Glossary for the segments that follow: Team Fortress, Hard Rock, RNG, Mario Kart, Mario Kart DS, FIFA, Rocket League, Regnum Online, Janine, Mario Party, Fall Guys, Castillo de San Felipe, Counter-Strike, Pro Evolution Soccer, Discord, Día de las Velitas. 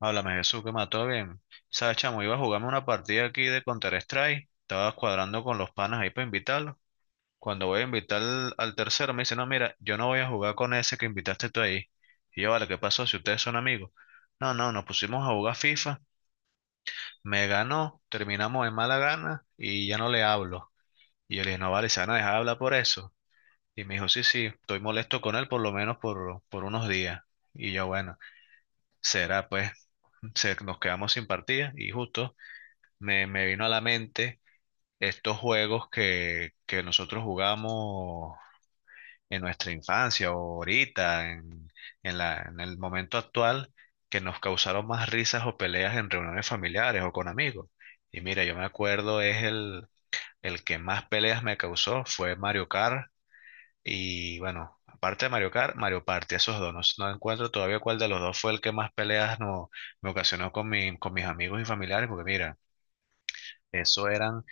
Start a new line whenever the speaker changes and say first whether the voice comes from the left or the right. left: Háblame, Jesús, que mató bien. Sabes, chamo, iba a jugarme una partida aquí de Counter-Strike. Estaba cuadrando con los panas ahí para invitarlos. Cuando voy a invitar al tercero, me dice, no, mira, yo no voy a jugar con ese que invitaste tú ahí. Y yo, vale, ¿qué pasó si ustedes son amigos? No, no, nos pusimos a jugar FIFA. Me ganó, terminamos en mala gana y ya no le hablo. Y yo le dije, no, vale, se van a dejar hablar por eso. Y me dijo, sí, sí, estoy molesto con él por lo menos por unos días. Y yo, bueno, será pues, nos quedamos sin partida y justo. Me vino a la mente estos juegos que nosotros jugamos en nuestra infancia o ahorita, en en el momento actual, que nos causaron más risas o peleas en reuniones familiares o con amigos. Y mira, yo me acuerdo, el que más peleas me causó fue Mario Kart. Y bueno, aparte de Mario Kart, Mario Party, esos dos. No encuentro todavía cuál de los dos fue el que más peleas no, me ocasionó con mis amigos y familiares, porque mira, eso eran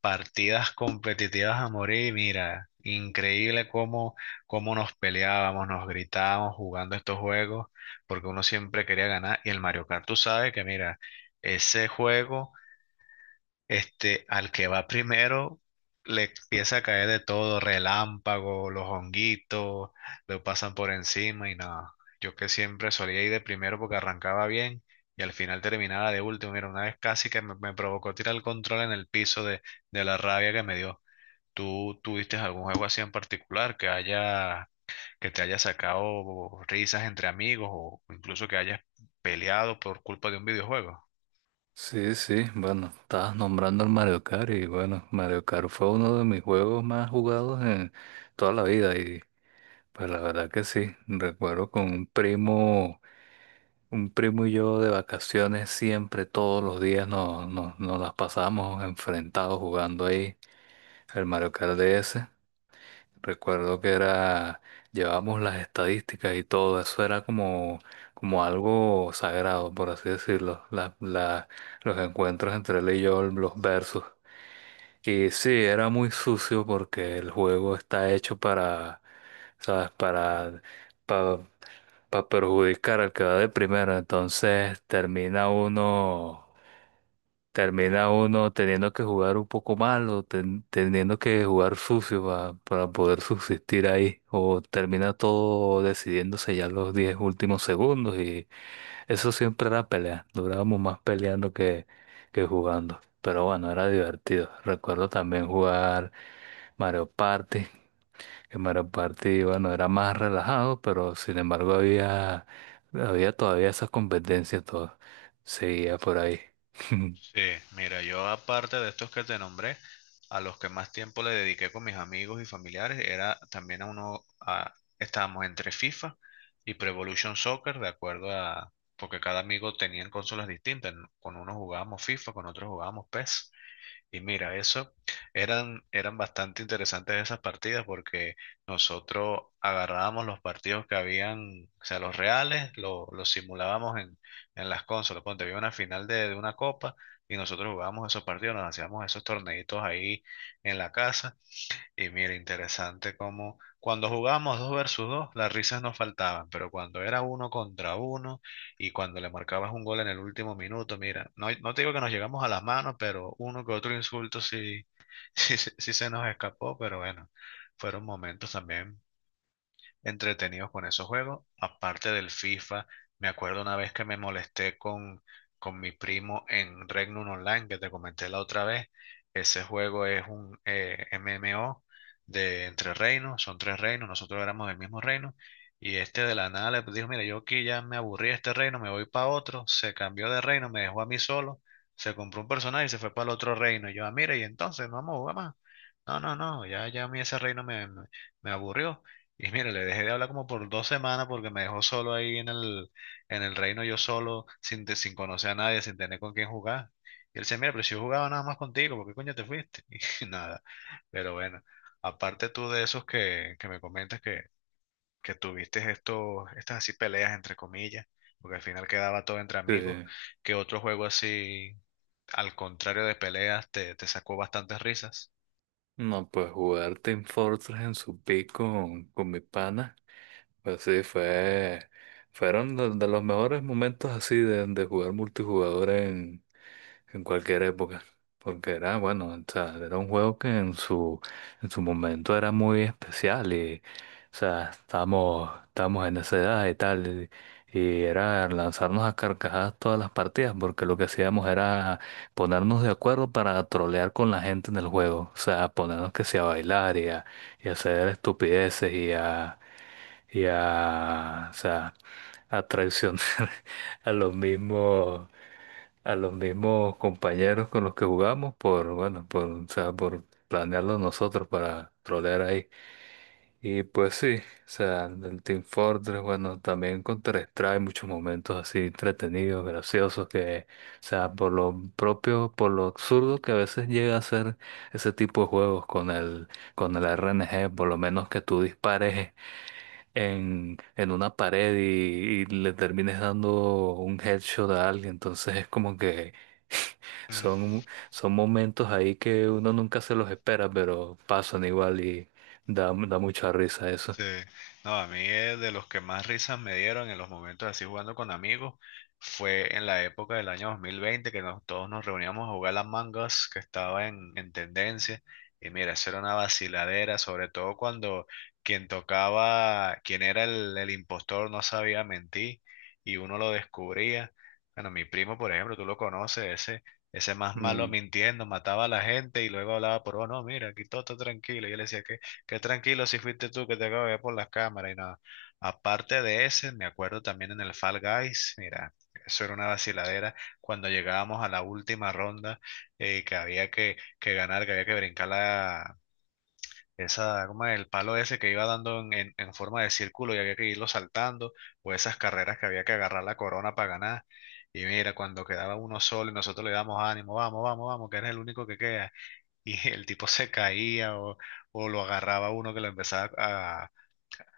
left: partidas competitivas a morir. Mira, increíble cómo nos peleábamos, nos gritábamos jugando estos juegos, porque uno siempre quería ganar. Y el Mario Kart, tú sabes que, mira, ese juego este, al que va primero le empieza a caer de todo, relámpago, los honguitos, lo pasan por encima y nada. Yo que siempre solía ir de primero porque arrancaba bien y al final terminaba de último. Mira, una vez casi que me provocó tirar el control en el piso de la rabia que me dio. ¿Tú tuviste algún juego así en particular que haya, que te haya sacado risas entre amigos o incluso que hayas peleado por culpa de un videojuego?
right: Sí, sí, bueno, estabas nombrando el Mario Kart y bueno, Mario Kart fue uno de mis juegos más jugados en toda la vida y pues la verdad que sí, recuerdo con un primo y yo de vacaciones siempre, todos los días nos las pasábamos enfrentados jugando ahí el Mario Kart DS. Recuerdo que era, llevábamos las estadísticas y todo, eso era como, como algo sagrado, por así decirlo, los encuentros entre él y yo, los versos. Y sí, era muy sucio porque el juego está hecho para, ¿sabes? Para, perjudicar al que va de primero, entonces termina uno teniendo que jugar un poco mal o teniendo que jugar sucio para poder subsistir ahí, o termina todo decidiéndose ya los 10 últimos segundos y eso siempre era pelea, durábamos más peleando que jugando, pero bueno, era divertido. Recuerdo también jugar Mario Party, que Mario Party, bueno, era más relajado, pero sin embargo había todavía esas competencias, todo seguía por ahí.
left: Sí, mira, yo aparte de estos que te nombré, a los que más tiempo le dediqué con mis amigos y familiares era también a uno, a- estábamos entre FIFA y Pro Evolution Soccer, de acuerdo a, porque cada amigo tenía consolas distintas, ¿no? Con unos jugábamos FIFA, con otros jugábamos PES. Y mira, eso eran bastante interesantes esas partidas porque nosotros agarrábamos los partidos que habían, o sea, los reales, lo- los simulábamos en las consolas. Ponte, había una final de una copa y nosotros jugábamos esos partidos, nos hacíamos esos torneitos ahí en la casa. Y mira, interesante cómo cuando jugábamos dos versus dos, las risas nos faltaban, pero cuando era uno contra uno y cuando le marcabas un gol en el último minuto, mira, no te digo que nos llegamos a las manos, pero uno que otro insulto sí, sí, sí se nos escapó, pero bueno, fueron momentos también entretenidos con esos juegos. Aparte del FIFA, me acuerdo una vez que me molesté con mi primo en Regnum Online, que te comenté la otra vez. Ese juego es un MMO de entre reinos, son tres reinos, nosotros éramos del mismo reino. Y este de la nada le dijo, mira, yo aquí ya me aburrí de este reino, me voy para otro. Se cambió de reino, me dejó a mí solo. Se compró un personaje y se fue para el otro reino. Y yo, ah, mira, y entonces, no vamos a jugar más. No, no, no, ya, ya a mí ese reino me me aburrió. Y mira, le dejé de hablar como por 2 semanas porque me dejó solo ahí en el reino, yo solo, sin, te- sin conocer a nadie, sin tener con quién jugar. Y él decía, mira, pero si yo jugaba nada más contigo, ¿por qué coño te fuiste? Y nada. Pero bueno, aparte tú de esos que me comentas que tuviste estos, estas así peleas entre comillas, porque al final quedaba todo entre
right: Sí.
left: amigos, que otro juego así, al contrario de peleas, te sacó bastantes risas?
right: No, pues jugar Team Fortress en su pico con mi pana, pues sí, fueron de los mejores momentos así de jugar multijugador en cualquier época. Porque era, bueno, o sea, era un juego que en su momento era muy especial y, o sea, estábamos en esa edad y tal. Y era lanzarnos a carcajadas todas las partidas porque lo que hacíamos era ponernos de acuerdo para trolear con la gente en el juego. O sea, ponernos que sea a bailar y a hacer estupideces o sea, a traicionar. a los mismos, a los mismos compañeros con los que jugamos por, bueno, por, o sea, por planearlo nosotros para trolear ahí. Y pues sí, o sea, el Team Fortress, bueno, también Counter-Strike, muchos momentos así entretenidos, graciosos, que, o sea, por lo propio, por lo absurdo que a veces llega a ser ese tipo de juegos con el RNG, por lo menos que tú dispares en una pared y le termines dando un headshot a alguien. Entonces es como que son momentos ahí que uno nunca se los espera, pero pasan igual y da mucha risa eso.
left: Sí, no, a mí de los que más risas me dieron en los momentos así jugando con amigos fue en la época del año 2020 que nos, todos nos reuníamos a jugar las mangas que estaba en tendencia. Y mira, eso era una vaciladera, sobre todo cuando quien tocaba, quien era el impostor no sabía mentir y uno lo descubría. Bueno, mi primo, por ejemplo, tú lo conoces, ese más malo
right: Mm,
left: mintiendo, mataba a la gente y luego hablaba por, oh, no, mira, aquí todo está tranquilo. Y yo le decía, ¿qué? Qué tranquilo si fuiste tú que te acabo de ver por las cámaras y nada. Aparte de ese, me acuerdo también en el Fall Guys, mira, eso era una vaciladera cuando llegábamos a la última ronda que ganar, que había que brincar esa, ¿cómo es? El palo ese que iba dando en forma de círculo y había que irlo saltando, o esas carreras que había que agarrar la corona para ganar. Y mira, cuando quedaba uno solo y nosotros le damos ánimo, vamos, vamos, vamos, que eres el único que queda y el tipo se caía o lo agarraba uno que lo empezaba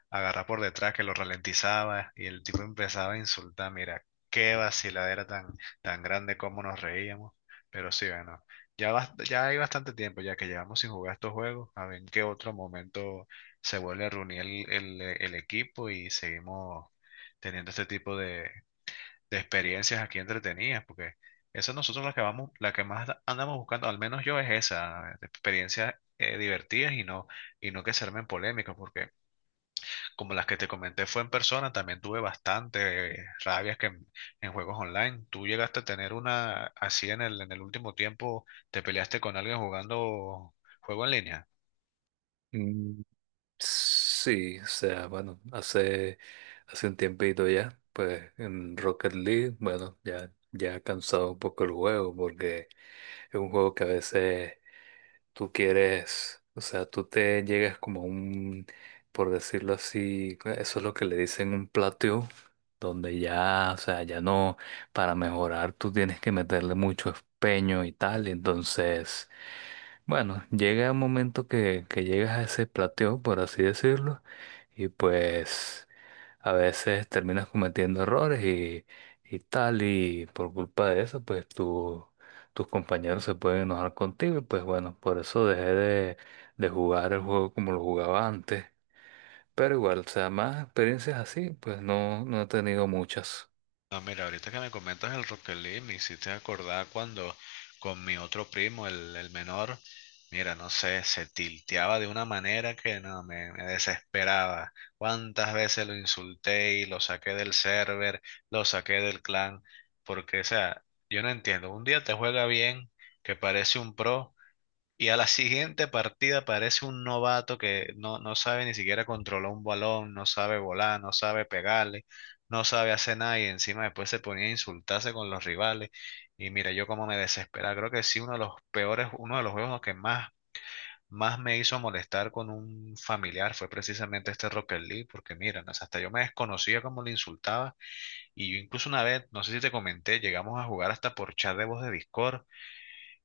left: a agarrar por detrás, que lo ralentizaba y el tipo empezaba a insultar. Mira, qué vaciladera tan grande como nos reíamos, pero sí, bueno, ya, ya hay bastante tiempo ya que llevamos sin jugar estos juegos, a ver en qué otro momento se vuelve a reunir el equipo y seguimos teniendo este tipo de experiencias aquí entretenidas, porque esa nosotros la que vamos, la que más andamos buscando, al menos yo es esa, de experiencias divertidas y no que se armen polémicas, porque como las que te comenté fue en persona, también tuve bastante rabias en juegos online. ¿Tú llegaste a tener una así en el último tiempo, te peleaste con alguien jugando juego en línea?
right: mm, sí, o sea, bueno, hace un tiempito ya, pues en Rocket League, bueno, ya ha cansado un poco el juego porque es un juego que a veces tú quieres, o sea, tú te llegas como a un, por decirlo así, eso es lo que le dicen un plateo, donde ya, o sea, ya no, para mejorar tú tienes que meterle mucho empeño y tal, y entonces, bueno, llega un momento que llegas a ese plateo, por así decirlo, y pues a veces terminas cometiendo errores y tal, y por culpa de eso, pues tus compañeros se pueden enojar contigo, y pues bueno, por eso dejé de jugar el juego como lo jugaba antes. Pero igual, o sea, más experiencias así, pues no, no he tenido muchas.
left: No, mira, ahorita que me comentas el Rocket League, me hiciste acordar cuando con mi otro primo, el menor, mira, no sé, se tilteaba de una manera que no, me desesperaba. Cuántas veces lo insulté y lo saqué del server, lo saqué del clan, porque, o sea, yo no entiendo, un día te juega bien, que parece un pro, y a la siguiente partida parece un novato que no, no sabe ni siquiera controlar un balón, no sabe volar, no sabe pegarle, no sabe hacer nada y encima después se ponía a insultarse con los rivales. Y mira, yo como me desesperaba. Creo que sí, uno de los peores, uno de los juegos más me hizo molestar con un familiar fue precisamente este Rocket League, porque mira, no sé, hasta yo me desconocía cómo le insultaba. Y yo incluso una vez, no sé si te comenté, llegamos a jugar hasta por chat de voz de Discord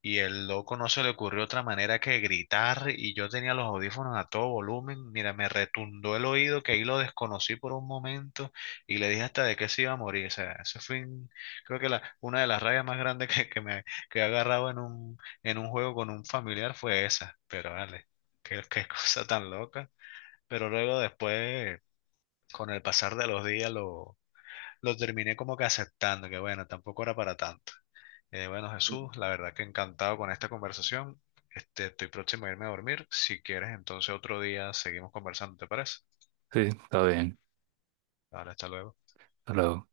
left: y el loco no se le ocurrió otra manera que gritar y yo tenía los audífonos a todo volumen. Mira, me retundó el oído que ahí lo desconocí por un momento y le dije hasta de qué se iba a morir. O sea, eso fue, un- creo que la, una de las rayas más grandes que me que he agarrado en un juego con un familiar fue esa. Pero vale, qué, qué cosa tan loca. Pero luego después, con el pasar de los días, lo terminé como que aceptando, que bueno, tampoco era para tanto. Bueno, Jesús, la verdad que encantado con esta conversación. Este, estoy próximo a irme a dormir. Si quieres, entonces otro día seguimos conversando, ¿te parece?
right: Sí, está bien.
left: Vale, hasta luego.
right: Hasta luego.